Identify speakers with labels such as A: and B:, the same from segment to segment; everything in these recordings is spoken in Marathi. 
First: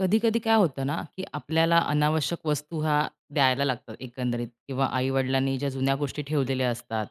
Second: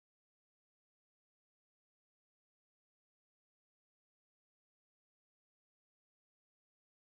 A: कधी कधी काय होतं ना, की आपल्याला अनावश्यक वस्तू ह्या द्यायला लागतात एकंदरीत किंवा आईवडिलांनी ज्या जुन्या गोष्टी ठेवलेल्या असतात,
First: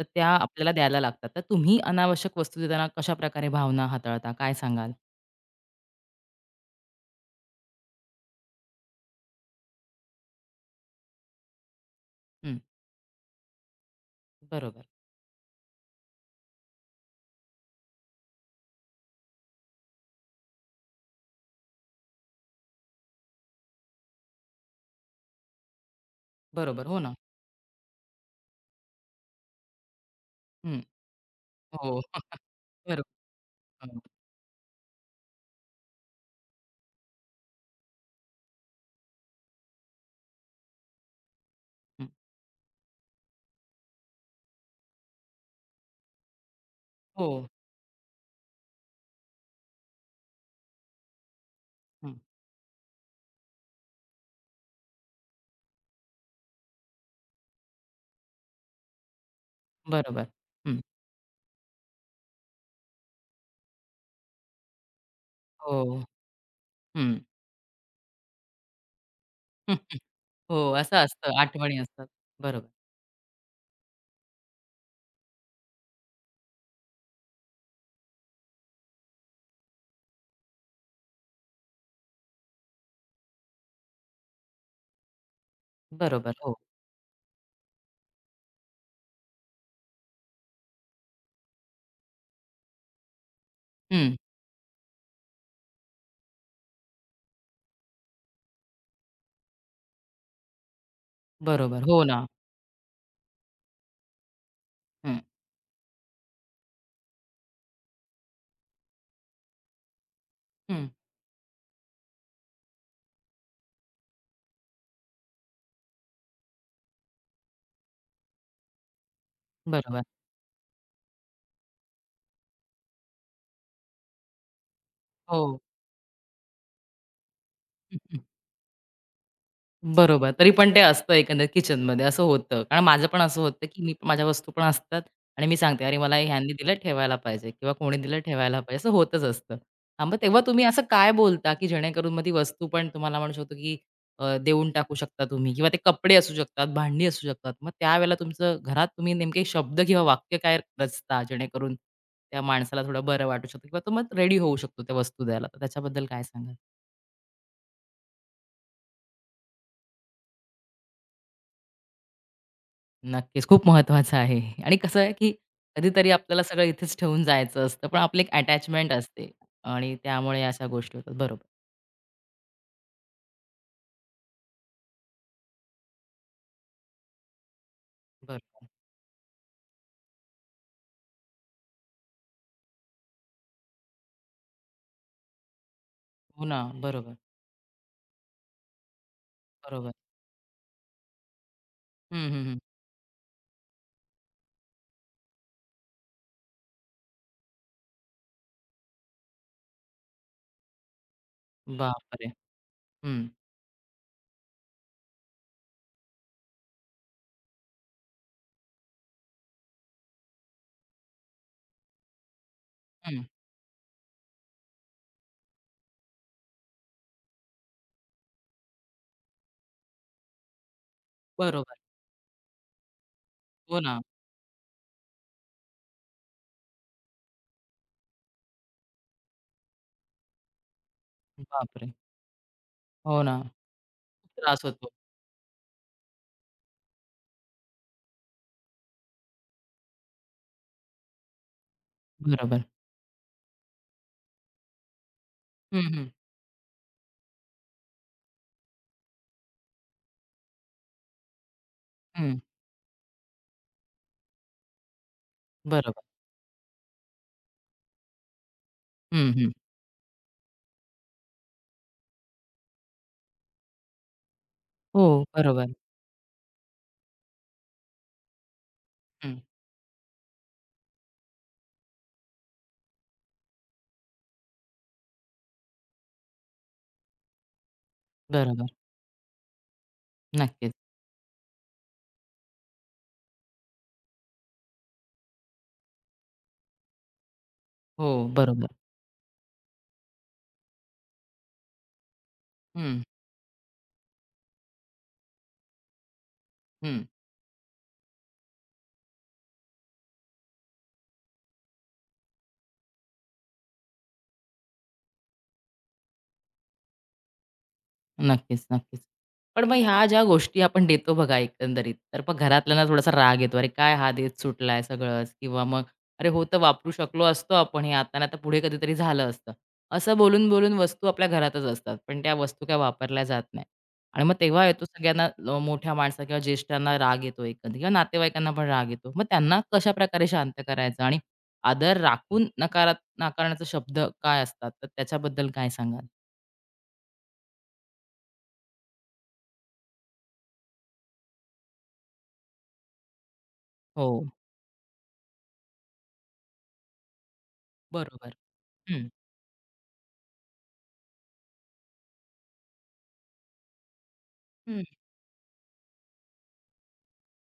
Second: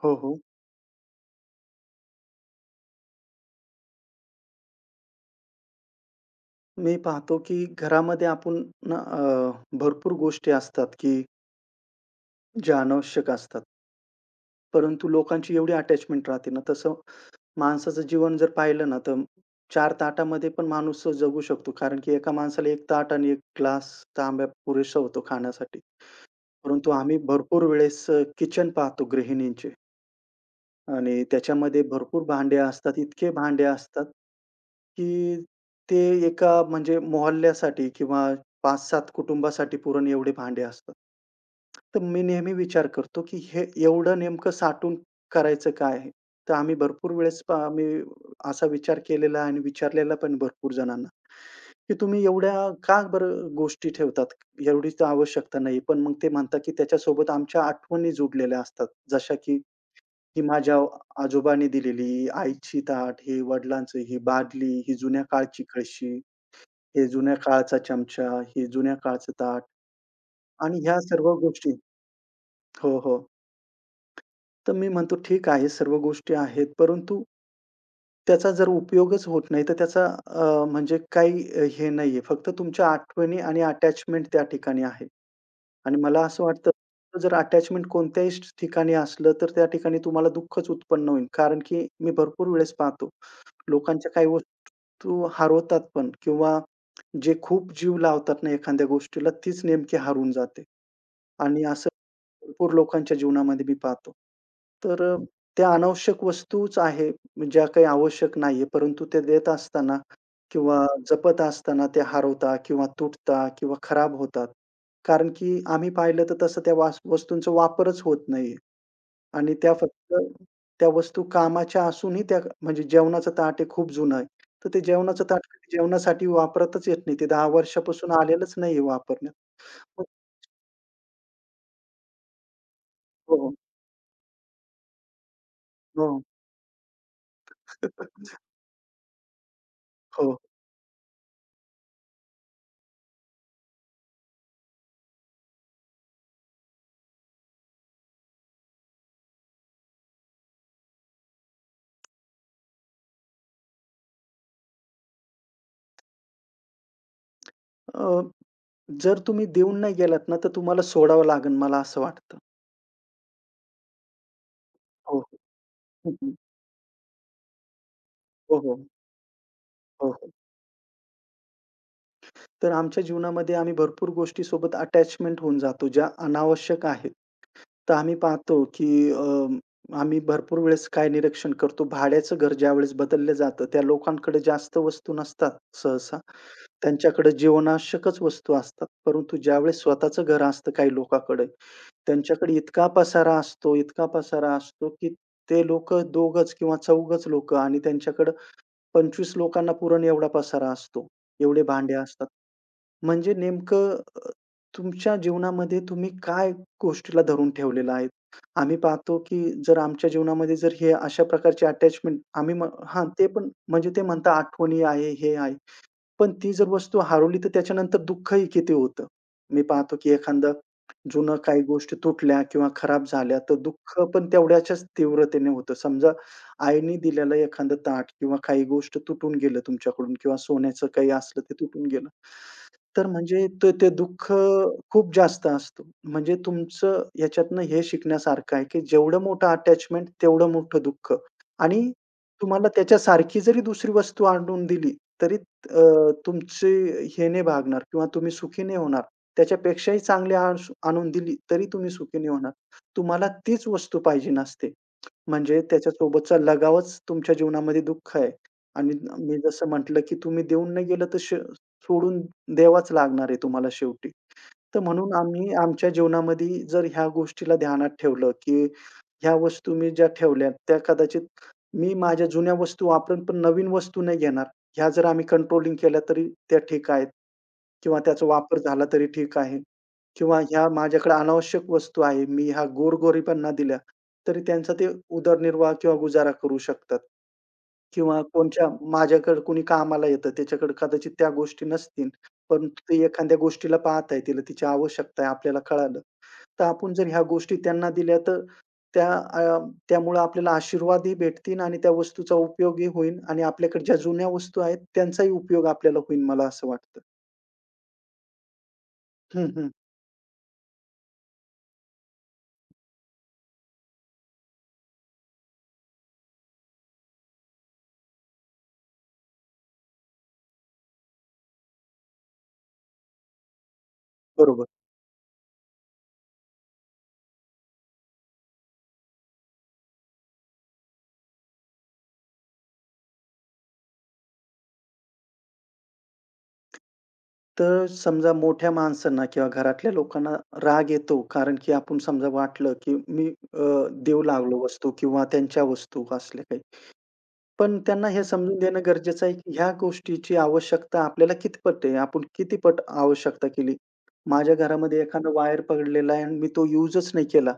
A: तर
B: हो,
A: त्या
B: हो.
A: आपल्याला द्यायला लागतात. तर तुम्ही अनावश्यक वस्तू देताना कशा प्रकारे भावना हाताळता? काय सांगाल?
B: मी पाहतो की घरामध्ये आपण ना भरपूर गोष्टी असतात की
A: हं.
B: ज्या अनावश्यक असतात.
A: बरोबर.
B: परंतु लोकांची एवढी अटॅचमेंट राहते ना, तसं माणसाचं जीवन जर पाहिलं ना, तर 4 ताटामध्ये पण माणूस जगू शकतो. कारण की एका माणसाला एक ताट आणि एक ग्लास तांब्या पुरेसा होतो खाण्यासाठी.
A: बरोबर.
B: परंतु
A: हो ना.
B: आम्ही भरपूर वेळेस किचन पाहतो गृहिणींचे.
A: हं.
B: आणि त्याच्यामध्ये
A: हो.
B: भरपूर भांडे असतात,
A: बरोबर.
B: इतके भांडे
A: हो.
B: असतात, की ते एका म्हणजे मोहल्ल्यासाठी किंवा 5-7 कुटुंबासाठी पुरण एवढे भांडे असतात. तर
A: हं.
B: मी नेहमी विचार करतो, की हे एवढं नेमकं साठवून करायचं काय आहे? तर आम्ही भरपूर
A: हो.
B: वेळेस पहा आम्ही असा विचार केलेला आणि विचारलेला पण भरपूर जणांना, की
A: हं.
B: तुम्ही एवढ्या का बरं गोष्टी ठेवतात? एवढीच आवश्यकता नाही. पण मग ते म्हणतात, की त्याच्यासोबत आमच्या आठवणी जुडलेल्या असतात. जशा की
A: बरोबर.
B: ही माझ्या
A: हं.
B: आजोबांनी दिलेली, आईची ताट, हे वडिलांचं, ही बादली, ही जुन्या काळची
A: हो.
B: कळशी, हे
A: हं.
B: जुन्या काळाचा चमचा, हे जुन्या काळचं ताट
A: हं. हो,
B: आणि
A: असं
B: ह्या सर्व
A: असतं,
B: गोष्टी.
A: आठवणी असतात. बरोबर.
B: हो, हो. तर मी म्हणतो ठीक आहे सर्व गोष्टी आहेत, परंतु त्याचा जर उपयोगच होत नाही, तर त्याचा म्हणजे काही हे नाहीये. फक्त तुमच्या आठवणी आणि अटॅचमेंट त्या ठिकाणी आहे. आणि मला
A: बरोबर.
B: असं
A: हो.
B: वाटतं जर अटॅचमेंट कोणत्याही ठिकाणी असलं, तर त्या ठिकाणी तुम्हाला दुःखच उत्पन्न होईल. कारण की मी भरपूर वेळेस पाहतो, लोकांच्या
A: हं.
B: काही वस्तू हरवतात पण किंवा जे खूप जीव लावतात ना एखाद्या गोष्टीला, तीच नेमकी हरवून जाते आणि
A: बरोबर.
B: असं
A: हो ना.
B: भरपूर लोकांच्या जीवनामध्ये मी पाहतो.
A: हं.
B: हं. त्या अनावश्यक वस्तूच आहे, ज्या काही आवश्यक नाहीये, परंतु ते देत असताना हं. किंवा
A: हं.
B: जपत असताना त्या हरवतात किंवा तुटतात किंवा खराब होतात. कारण की आम्ही पाहिलं तर तसं त्या वस्तूंचा वापरच होत नाहीये आणि त्या
A: बरोबर.
B: फक्त त्या वस्तू कामाच्या असूनही त्या म्हणजे जेवणाचं ताट हे खूप जुनं आहे. तर ते जेवणाचं
A: हो.
B: ताट कधी जेवणासाठी वापरातच येत नाही. ते 10 वर्षापासून आलेलंच नाहीये वापरण्यात. हो,
A: बरोबर. तरी पण ते असतं एकंदरीत, किचनमध्ये असं होतं. कारण माझं पण असं
B: हो.
A: होतं, की मी माझ्या वस्तू पण असतात आणि मी सांगते, "अरे, मला
B: हो.
A: हे ह्यांनी दिलं ठेवायला पाहिजे किंवा कोणी दिलं ठेवायला पाहिजे." असं होतच असतं. हां, मग
B: हो.
A: तेव्हा तुम्ही असं काय बोलता, की जेणेकरून मग ती वस्तू पण तुम्हाला म्हणू शकतो, की देऊन टाकू शकता तुम्ही किंवा ते कपडे असू शकतात, भांडी असू शकतात. मग त्यावेळेला तुमचं घरात तुम्ही नेमके शब्द किंवा वाक्य काय रचता, जेणेकरून त्या माणसाला थोडं बरं वाटू शकतं किंवा तो मग रेडी होऊ शकतो त्या वस्तू द्यायला? तर त्याच्याबद्दल काय?
B: अ जर तुम्ही देऊन नाही गेलात ना, तर तुम्हाला सोडावं लागेल मला असं वाटतं.
A: नक्कीच. खूप महत्वाचं आहे आणि कसं आहे,
B: हो, हो.
A: की कधीतरी
B: हं, हं.
A: आपल्याला सगळं इथेच ठेवून जायचं असतं, पण आपली एक
B: हो, हो.
A: अटॅचमेंट असते आणि
B: हो, हो.
A: त्यामुळे अशा गोष्टी होतात. बरोबर.
B: तर आमच्या जीवनामध्ये आम्ही भरपूर गोष्टीसोबत अटॅचमेंट होऊन जातो, ज्या अनावश्यक आहेत. तर आम्ही
A: बरोबर.
B: पाहतो, की आम्ही भरपूर वेळेस काय निरीक्षण करतो, भाड्याचं घर ज्यावेळेस बदललं जातं, त्या लोकांकडे जास्त वस्तू नसतात सहसा.
A: हो ना, बरोबर.
B: त्यांच्याकडे जीवनावश्यकच वस्तू असतात. परंतु ज्यावेळेस
A: बरोबर.
B: स्वतःचं घर असतं काही लोकांकडे
A: हं, हं,
B: त्यांच्याकडे
A: हं.
B: इतका पसारा असतो, इतका पसारा असतो, की ते लोकं 2घच किंवा 4घच लोक आणि त्यांच्याकडं 25 लोकांना पुरण एवढा पसारा असतो. एवढे भांडे असतात.
A: बापरे! हं,
B: म्हणजे नेमकं अ, तुमच्या जीवनामध्ये तुम्ही काय गोष्टीला धरून ठेवलेला आहे? आम्ही पाहतो, की जर आमच्या जीवनामध्ये जर हे अशा प्रकारचे अटॅचमेंट आम्ही हां,
A: हं.
B: ते पण म्हणजे ते म्हणतात आठवणी आहे, हे आहे. पण ती जर वस्तू हरवली, तर त्याच्यानंतर दुःखही किती होतं. मी पाहतो, की एखादं जुनं काही
A: बरोबर.
B: गोष्टी तुटल्या किंवा खराब झाल्या, तर
A: हो
B: दुःख
A: ना.
B: पण तेवढ्याच्याच तीव्रतेने होतं. समजा आईने दिलेलं एखादं ताट किंवा काही गोष्ट तुटून गेलं तुमच्याकडून किंवा सोन्याचं काही असलं ते तुटून
A: बापरे!
B: गेलं. तर
A: हो ना.
B: म्हणजे
A: खूप
B: ते ते दुःख
A: त्रास होतो.
B: खूप जास्त असतं. म्हणजे तुमचं याच्यातनं हे शिकण्यासारखं आहे, की जेवढं मोठं अटॅचमेंट तेवढं मोठं दुःख आणि
A: बरोबर.
B: तुम्हाला त्याच्यासारखी जरी दुसरी वस्तू आणून दिली, तरी
A: हं, हं,
B: तुमचे हे नाही भागणार किंवा तुम्ही सुखी नाही होणार. त्याच्यापेक्षाही चांगली आणून दिली, तरी तुम्ही सुखी नाही
A: हं.
B: होणार. तुम्हाला तीच वस्तू पाहिजेन असते. म्हणजे
A: बरोबर.
B: त्याच्यासोबतचा लगावच तुमच्या जीवनामध्ये दुःख आहे आणि
A: हं,
B: मी
A: हं.
B: जसं म्हटलं, की तुम्ही देऊन नाही गेलं तर सोडून द्यावाच लागणार आहे तुम्हाला शेवटी. तर
A: हो,
B: म्हणून आम्ही
A: बरोबर.
B: आमच्या जीवनामध्ये जर ह्या गोष्टीला ध्यानात ठेवलं, की ह्या
A: हं,
B: वस्तू मी ज्या ठेवल्यात, त्या कदाचित मी माझ्या जुन्या वस्तू वापरेन, पण नवीन वस्तू नाही घेणार. ह्या जर आम्ही कंट्रोलिंग केल्या तरी त्या ठीक आहेत किंवा त्याचा वापर
A: बरोबर.
B: झाला तरी ठीक आहे किंवा ह्या
A: नक्कीच.
B: माझ्याकडे अनावश्यक वस्तू आहे. मी ह्या गोरगरिबांना दिल्या, तरी त्यांचा ते उदरनिर्वाह किंवा गुजारा करू शकतात.
A: हो,
B: किंवा
A: बरोबर.
B: कोणच्या माझ्याकडे कोणी कामाला येतं, त्याच्याकडे कदाचित त्या गोष्टी नसतील. पण
A: हं,
B: ते एखाद्या गोष्टीला पाहत आहे, तिला तिची आवश्यकता आहे, आपल्याला कळालं. तर आपण
A: हं.
B: जर ह्या गोष्टी त्यांना दिल्या तर त्या अ, त्यामुळे आपल्याला आशीर्वादही भेटतील आणि त्या वस्तूचा उपयोगही होईल आणि आपल्याकडे ज्या जुन्या वस्तू आहेत, त्यांचाही उपयोग आपल्याला होईल, मला असं वाटतं.
A: नक्कीच, नक्कीच.
B: हं,
A: पण
B: हं.
A: मग ह्या ज्या गोष्टी आपण देतो बघा एकंदरीत, तर मग घरातल्यांना थोडासा राग येतो. "अरे काय हा देत सुटलाय सगळंच" किंवा मग "अरे हो, तर वापरू शकलो असतो आपण हे आता, नाही तर पुढे कधीतरी झालं असतं." असं बोलून-बोलून वस्तू आपल्या घरातच असतात, पण त्या वस्तू काय वापरल्या जात नाही. आणि मग तेव्हा
B: बरोबर.
A: येतो सगळ्यांना, मोठ्या माणसा किंवा ज्येष्ठांना राग येतो एकंदरीत किंवा नातेवाईकांना पण राग येतो. मग त्यांना कशाप्रकारे शांत करायचं आणि आदर राखून नाकारण्याचा शब्द काय असतात? तर त्याच्याबद्दल काय सांगाल?
B: तर समजा मोठ्या माणसांना किंवा घरातल्या लोकांना राग येतो, कारण की आपण समजा वाटलं, की मी
A: हो,
B: देऊ लागलो वस्तू किंवा त्यांच्या वस्तू असल्या काही. पण त्यांना हे
A: बरोबर.
B: समजून देणं गरजेचं आहे, की ह्या गोष्टीची आवश्यकता आपल्याला कितपत आहे? आपण किती पट आवश्यकता केली? माझ्या
A: हं.
B: घरामध्ये एखादा वायर पडलेला आहे आणि मी तो युजच नाही केला,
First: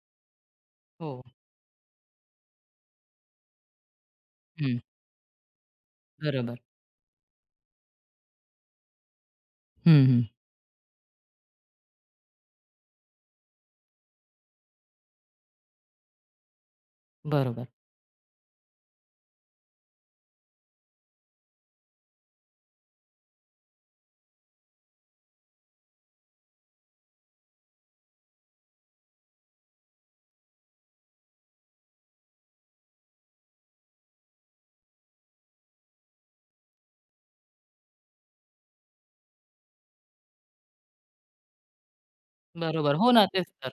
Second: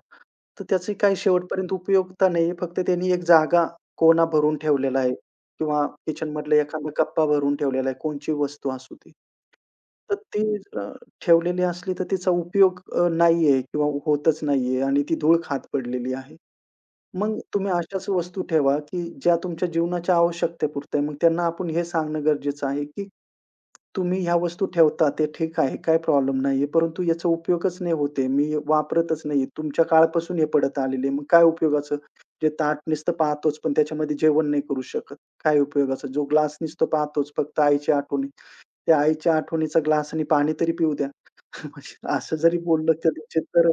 B: तर त्याची काही
A: हो.
B: शेवटपर्यंत उपयोगिता नाही आहे. फक्त त्यांनी एक जागा कोना भरून
A: हं.
B: ठेवलेला आहे किंवा किचनमधला
A: बरोबर.
B: एखादा कप्पा भरून ठेवलेला आहे, कोणची वस्तू असू ती.
A: हं.
B: तर
A: हं.
B: ती ठेवलेली असली तर तिचा उपयोग नाहीये किंवा होतच नाहीये आणि ती धूळ खात पडलेली आहे. मग
A: बरोबर.
B: तुम्ही अशाच वस्तू ठेवा, की ज्या तुमच्या जीवनाच्या आवश्यकतेपुरत्या आहे. मग त्यांना आपण हे सांगणं गरजेचं आहे, की तुम्ही ह्या वस्तू ठेवता ते ठीक आहे, काही प्रॉब्लेम नाहीये. परंतु याचा उपयोगच नाही होत आहे. मी वापरतच नाहीये. तुमच्या काळापासून हे पडत आलेलं मग काय उपयोगाचं? जे ताट नुसतं पाहतोच, पण त्याच्यामध्ये जेवण नाही करू शकत. काय उपयोगाचं? जो ग्लास नुसतं पाहतोच, फक्त आईची आठवणी. त्या आईच्या आठवणीचा ग्लासाने पाणी तरी पिऊ द्या. म्हणजे असं जरी बोललं
A: बरोबर. हो ना,
B: कदाचित
A: तेच तर.
B: तर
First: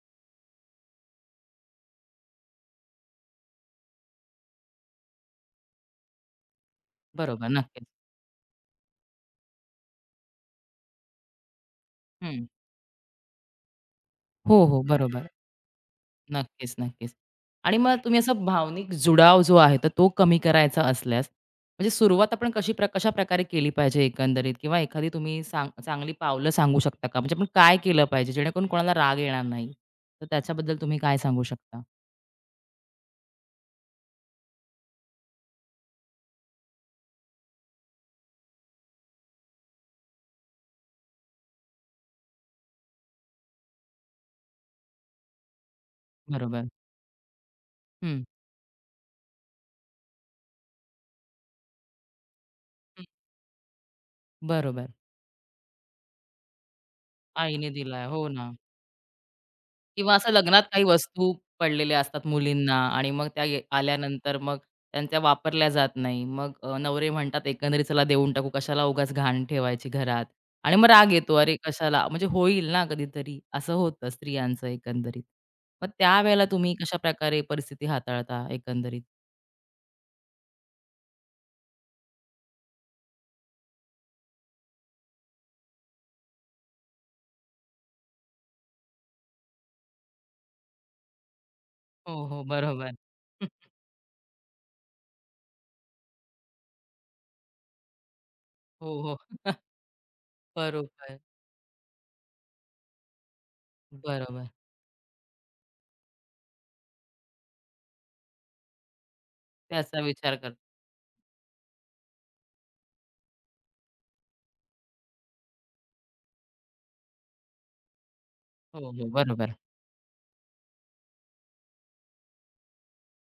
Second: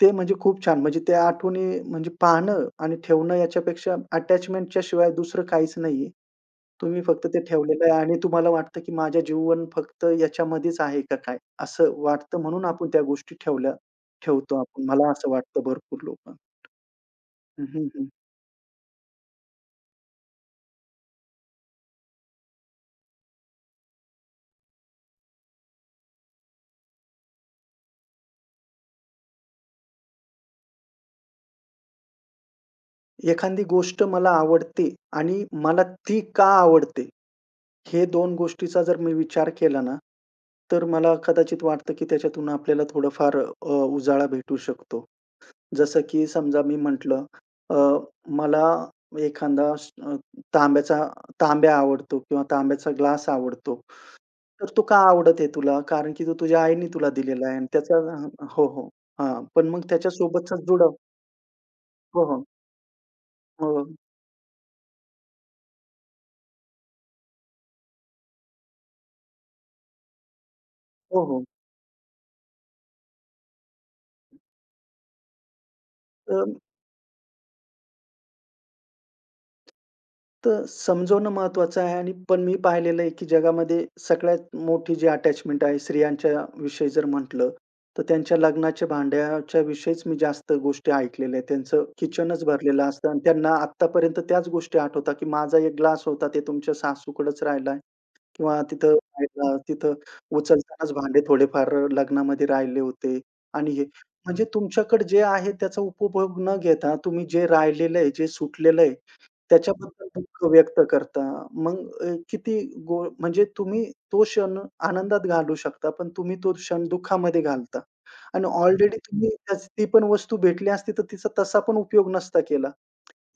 B: ते म्हणजे खूप छान. म्हणजे त्या आठवणी म्हणजे पाहणं आणि ठेवणं याच्यापेक्षा अटॅचमेंटच्या शिवाय दुसरं काहीच नाहीये. तुम्ही फक्त ते
A: बरोबर, नक्कीच.
B: ठेवलेलं आहे आणि तुम्हाला वाटतं, की माझ्या जीवन फक्त याच्यामध्येच आहे का काय? असं वाटतं
A: हं.
B: म्हणून आपण त्या गोष्टी ठेवल्या ठेवतो
A: हो. हो.
B: आपण. मला
A: बरोबर.
B: असं वाटतं भरपूर लोकं.
A: नक्कीच, नक्कीच.
B: हं,
A: आणि मग
B: हं.
A: तुम्ही असा भावनिक जुडाव जो आहे, तर तो कमी करायचा असल्यास, म्हणजे सुरुवात आपण कशी कशाप्रकारे केली पाहिजे एकंदरीत? किंवा एखादी तुम्ही चांगली पावलं सांगू शकता का? म्हणजे आपण काय केलं पाहिजे, जेणेकरून कोणाला राग येणार नाही? तर त्याच्याबद्दल तुम्ही काय सांगू शकता?
B: एखादी गोष्ट मला आवडते आणि मला ती का आवडते? हे 2 गोष्टीचा जर मी विचार केला ना, तर मला कदाचित वाटतं, की त्याच्यातून आपल्याला थोडंफार उजाळा भेटू शकतो. जसं की समजा
A: बरोबर.
B: मी म्हटलं अ,
A: हं,
B: मला एखादा अ, तांब्याचा तांब्या आवडतो किंवा तांब्याचा ग्लास आवडतो. तर तो
A: बरोबर.
B: का आवडत आहे तुला? कारण की तो तुझ्या आईने तुला दिलेला आहे आणि
A: आईने
B: त्याचा
A: दिलाय. हो ना.
B: हो, हो. हां, पण मग
A: किंवा असं
B: त्याच्यासोबतचा
A: लग्नात काही
B: जुडव.
A: वस्तू पडलेल्या
B: हो,
A: असतात
B: हो.
A: मुलींना आणि मग त्या
B: हो, हो.
A: आल्यानंतर मग त्यांच्या वापरल्या जात नाही. मग नवरे म्हणतात एकंदरीत, चला देऊन टाकू, कशाला उगाच घाण ठेवायची घरात. आणि मग राग
B: हो,
A: येतो,
B: हो.
A: अरे कशाला, म्हणजे होईल ना कधीतरी, असं होतं स्त्रियांचं एकंदरीत. मग त्यावेळेला तुम्ही कशाप्रकारे परिस्थिती हाताळता एकंदरीत?
B: तर समजवणं महत्त्वाचं आहे आणि पण मी पाहिलेलं आहे, की जगामध्ये सगळ्यात मोठी जी अटॅचमेंट आहे स्त्रियांच्या विषयी जर म्हटलं, तर त्यांच्या लग्नाच्या भांड्याच्या विषयीच मी जास्त गोष्टी ऐकलेल्या आहेत. त्यांचं
A: हो, हो.
B: किचनच भरलेलं
A: बरोबर.
B: असतं आणि त्यांना आत्तापर्यंत त्याच गोष्टी आठवतात, की माझा एक ग्लास होता ते तुमच्या सासूकडेच राहिला किंवा तिथं
A: हो, हो.
B: राहिला, तिथं उचलतानाच
A: बरोबर,
B: भांडे थोडेफार लग्नामध्ये राहिले होते आणि हे. म्हणजे
A: बरोबर.
B: तुमच्याकडे जे आहे त्याचा उपभोग न घेता तुम्ही जे राहिलेलं आहे, जे सुटलेलं आहे
A: त्याचा
B: त्याच्याबद्दल
A: विचार
B: दुःख
A: करतो.
B: व्यक्त करता. मग अ, किती गो म्हणजे तुम्ही तो क्षण आनंदात घालवू शकता, पण तुम्ही तो क्षण दुःखामध्ये घालता. आणि
A: हो,
B: ऑलरेडी
A: हो.
B: तुम्ही
A: बरोबर.
B: त्याच ती पण वस्तू भेटली असती, तर तिचा तसा पण उपयोग नसता केला.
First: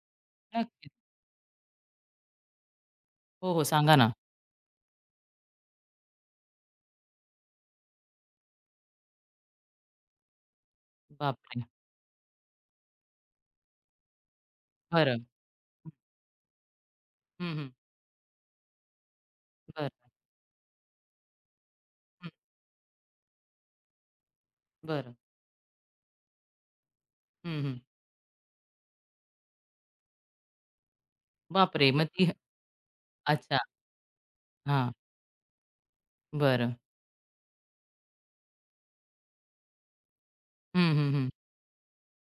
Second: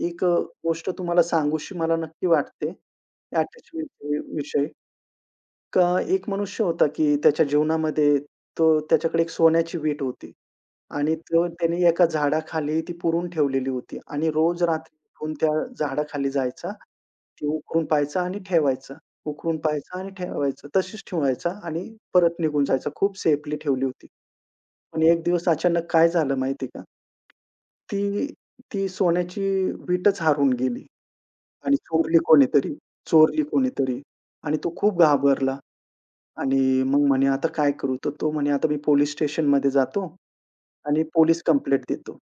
B: एक गोष्ट
A: नक्कीच.
B: तुम्हाला सांगूशी मला नक्की वाटते,
A: हो, हो. सांगा ना.
B: अटॅचमेंटच्या विषयी. का एक मनुष्य होता, की त्याच्या जीवनामध्ये तो त्याच्याकडे एक सोन्याची वीट होती. आणि तो
A: बापरे!
B: त्याने एका झाडाखाली ती पुरून ठेवलेली होती आणि रोज रात्री
A: बरं.
B: उठून त्या झाडाखाली जायचा. ते
A: हं, हं.
B: उकरून पाहायचा आणि ठेवायचा. उकरून
A: बरं.
B: पाहायचा आणि ठेवायचा. तशीच ठेवायचा आणि
A: हं,
B: परत निघून जायचा. खूप सेफली ठेवली होती. पण
A: बरं.
B: एक दिवस अचानक काय झालं माहिती आहे का?
A: हं, हं.
B: ती ती सोन्याची वीटच हरवून गेली आणि
A: बापरे! मग
B: चोरली
A: ती
B: कोणीतरी, चोरली
A: अच्छा.
B: कोणीतरी आणि तो
A: हां,
B: खूप घाबरला आणि
A: बरं.
B: मग म्हणे, "आता काय करू?" तर तो म्हणे, "आता मी पोलिस स्टेशनमध्ये जातो
A: हं,
B: आणि
A: हं, हं.
B: पोलिस कंप्लेंट देतो."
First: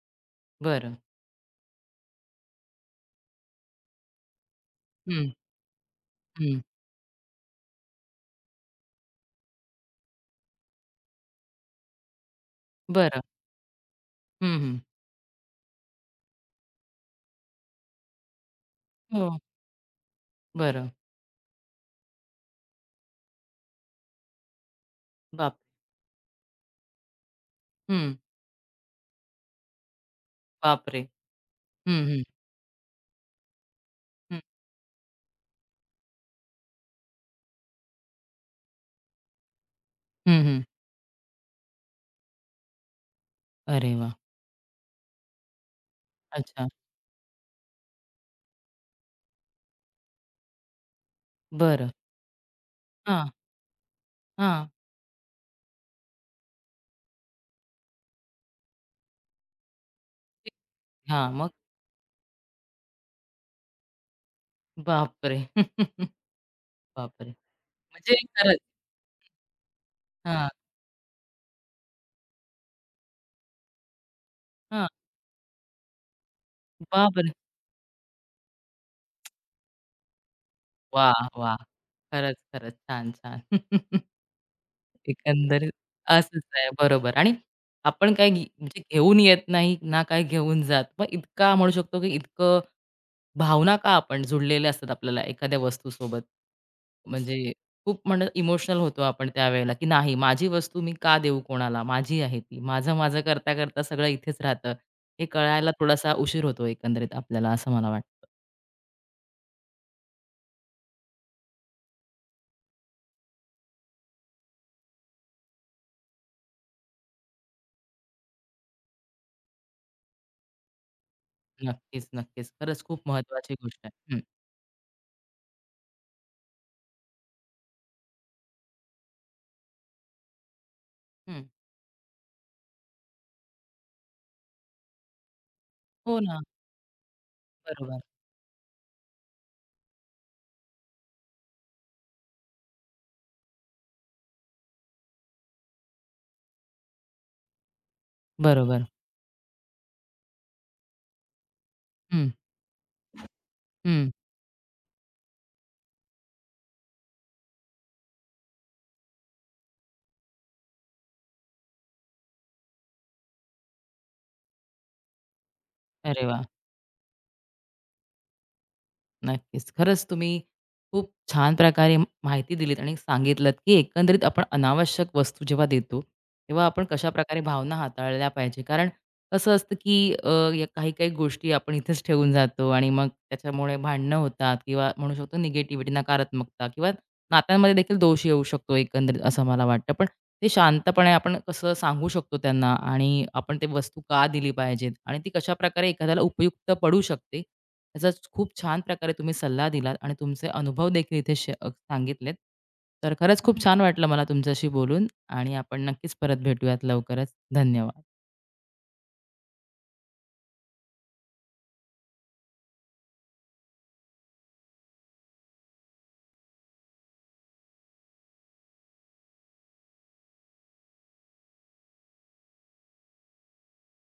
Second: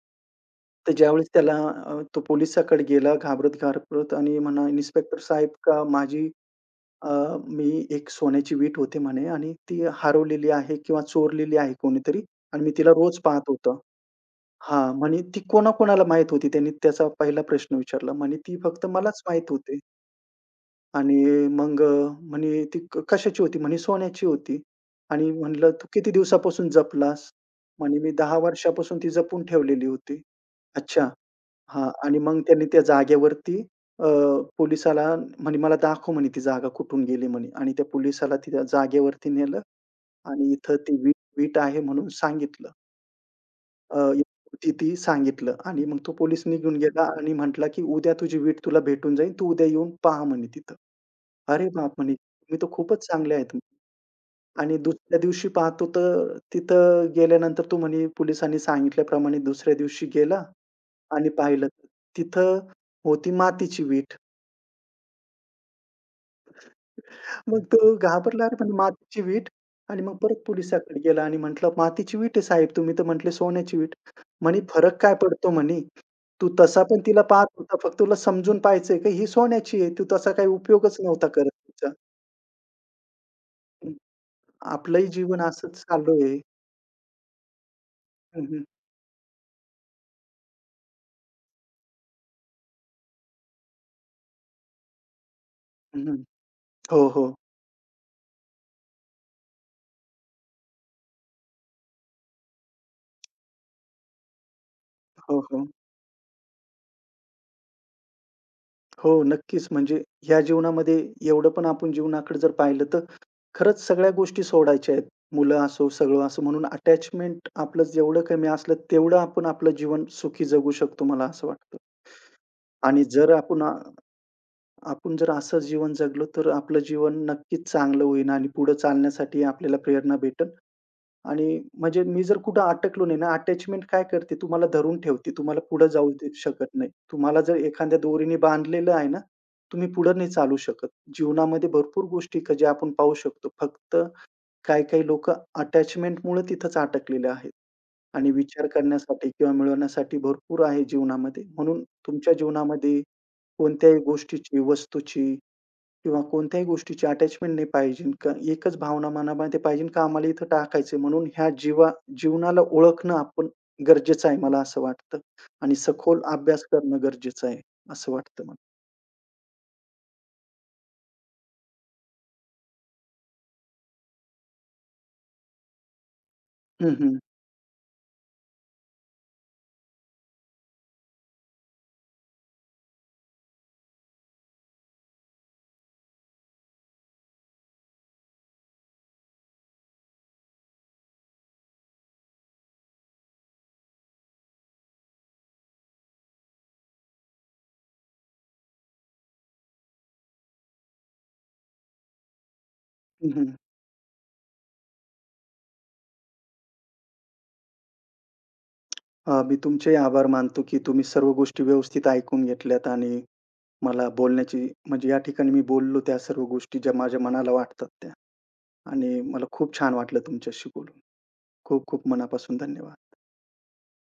B: तर
A: बरं.
B: ज्यावेळेस त्याला तो पोलिसाकडे गेला घाबरत-घाबरत आणि म्हणा, "इन्स्पेक्टर
A: हं,
B: साहेब का माझी
A: हं.
B: मी एक सोन्याची वीट होती म्हणे आणि ती हरवलेली आहे किंवा चोरलेली आहे कोणीतरी आणि मी तिला रोज
A: बरं.
B: पाहत होतो.
A: हं, हं.
B: हां, म्हणे ती कोणाकोणाला माहीत होती? त्यांनी त्याचा पहिला प्रश्न विचारला. म्हणे ती फक्त मलाच
A: हो,
B: माहीत होती
A: बरं.
B: आणि मग म्हणे ती कशाची होती? म्हणे सोन्याची होती आणि
A: बाप
B: म्हणलं, "तू किती दिवसापासून जपलास?" म्हणे, "मी
A: हं.
B: 10 वर्षापासून ती जपून ठेवलेली होती."
A: बापरे!
B: "अच्छा." हां.
A: हं,
B: आणि
A: हं.
B: मग त्यांनी त्या जागेवरती अ,
A: हं,
B: पोलिसाला म्हणे, "मला दाखव" म्हणे, "ती जागा कुठून गेली" म्हणे. आणि त्या पोलिसाला त्या जागेवरती नेलं
A: हं,
B: आणि
A: हं.
B: इथं ती वीट वीट आहे म्हणून सांगितलं.
A: अरे
B: अ,
A: वाह!
B: होती ती सांगितलं आणि मग तो पोलीस
A: अच्छा.
B: निघून गेला आणि म्हटला, की "उद्या तुझी वीट तुला भेटून जाईल. तू उद्या येऊन पहा" म्हणे तिथं. "अरे
A: बरं.
B: बाप!" म्हणे, "तुम्ही तर खूपच
A: हां,
B: चांगले आहेत."
A: हां,
B: आणि दुसऱ्या दिवशी पाहतो तर तिथं गेल्यानंतर तो म्हणे पोलिसांनी सांगितल्याप्रमाणे दुसऱ्या दिवशी गेला आणि
A: हां. मग?
B: पाहिलं तर तिथं होती मातीची वीट.
A: बापरे! बापरे!
B: मग तो
A: म्हणजे
B: घाबरला, "अरे,
A: खरंच.
B: पण मातीची वीट?" आणि मग परत
A: हां,
B: पोलिसाकडे गेला आणि म्हटलं, "मातीची वीट आहे साहेब, तुम्ही तर म्हटले सोन्याची वीट." म्हणे,
A: हां.
B: "फरक काय पडतो?" म्हणे, "तू तसा पण तिला
A: बापरे!
B: पाहत होता, फक्त तुला समजून पाहायचंय की ही सोन्याची आहे. तू तसा काही उपयोगच
A: वाह!
B: नव्हता करत
A: वाह!
B: तिचा."
A: खरंच, खरंच. छान, छान.
B: हं, आपलंही जीवन
A: एकंदरीत
B: असंच चालू आहे.
A: असंच आहे. बरोबर. आणि आपण काय
B: हं, हं.
A: म्हणजे घेऊन येत नाही ना, काय घेऊन जात. मग इतका म्हणू शकतो, की इतकं भावना का आपण जुळलेल्या असतात आपल्याला एखाद्या
B: हं,
A: वस्तूसोबत.
B: हं. हो, हो.
A: म्हणजे खूप इमोशनल होतो आपण त्यावेळेला, की नाही, माझी वस्तू मी का देऊ कोणाला? माझी आहे ती. माझं, माझं करता, करता सगळं इथेच राहतं. हे
B: हो, हो.
A: कळायला थोडासा उशीर होतो एकंदरीत आपल्याला, असं मला वाटतं.
B: हो, नक्कीच. म्हणजे ह्या जीवनामध्ये एवढं पण आपण जीवनाकडे जर पाहिलं, तर खरंच सगळ्या गोष्टी सोडायच्या आहेत. मुलं असो, सगळं असो. म्हणून अटॅचमेंट आपलं जेवढं कमी असलं, तेवढं आपण आपलं जीवन सुखी जगू शकतो, मला असं वाटतं.
A: नक्कीच, नक्कीच. खरंच खूप
B: आणि जर
A: महत्त्वाची गोष्ट आहे. हं,
B: आपण जर असं जीवन जगलो, तर आपलं जीवन नक्कीच चांगलं होईल आणि पुढे चालण्यासाठी आपल्याला प्रेरणा भेटेल.
A: हं.
B: आणि म्हणजे मी जर कुठं अटकलो नाही ना, अटॅचमेंट काय करते तुम्हाला धरून ठेवते. तुम्हाला पुढे जाऊ
A: हो
B: देऊ
A: ना.
B: शकत नाही. तुम्हाला जर एखाद्या
A: बरोबर,
B: दोरीने बांधलेलं आहे ना, तुम्ही पुढे नाही चालू शकत. जीवनामध्ये भरपूर गोष्टी का ज्या आपण पाहू शकतो. फक्त काही-काही लोकं अटॅचमेंटमुळे तिथंच अटकलेले आहेत. आणि विचार
A: बरोबर.
B: करण्यासाठी किंवा मिळवण्यासाठी भरपूर आहे जीवनामध्ये. म्हणून
A: हं,
B: तुमच्या जीवनामध्ये कोणत्याही
A: हं.
B: गोष्टीची, वस्तूची किंवा कोणत्याही गोष्टीची अटॅचमेंट नाही पाहिजे. एकच भावना मनामध्ये पाहिजे का आम्हाला इथं टाकायचंय म्हणून ह्या जीवनाला ओळखणं आपण गरजेचं आहे मला असं वाटतं आणि सखोल
A: अरे वाह!
B: अभ्यास करणं गरजेचं आहे, असं वाटतं मला.
A: नक्कीच. खरंच तुम्ही खूप छान प्रकारे माहिती दिलीत आणि सांगितलत, की एकंदरीत आपण अनावश्यक वस्तू जेव्हा देतो, तेव्हा आपण
B: हं, हं.
A: कशाप्रकारे भावना हाताळल्या पाहिजे. कारण कसं असतं, की या काही-काही गोष्टी आपण इथेच ठेवून जातो आणि मग त्याच्यामुळे भांडणं होतात किंवा म्हणू शकतो निगेटिव्हिटी, नकारात्मकता किंवा नात्यांमध्ये देखील दोष येऊ शकतो एकंदरीत, असं मला वाटतं. पण ते शांतपणे आपण कसं सांगू शकतो त्यांना आणि आपण ते वस्तू का दिली पाहिजेत आणि ती कशाप्रकारे एखाद्याला उपयुक्त पडू शकते, याचाच खूप छान प्रकारे तुम्ही सल्ला दिलात आणि तुमचे अनुभव देखील इथे सांगितलेत. तर
B: हं,
A: खरंच
B: हं.
A: खूप छान वाटलं मला तुमच्याशी बोलून आणि आपण नक्कीच परत भेटूयात लवकरच. धन्यवाद.
B: मी तुमचेही आभार मानतो, की तुम्ही सर्व गोष्टी व्यवस्थित ऐकून घेतल्यात आणि मला बोलण्याची म्हणजे या ठिकाणी मी बोललो त्या सर्व गोष्टी ज्या माझ्या मनाला वाटतात त्या आणि मला खूप छान वाटलं तुमच्याशी बोलून. खूप खूप मनापासून धन्यवाद.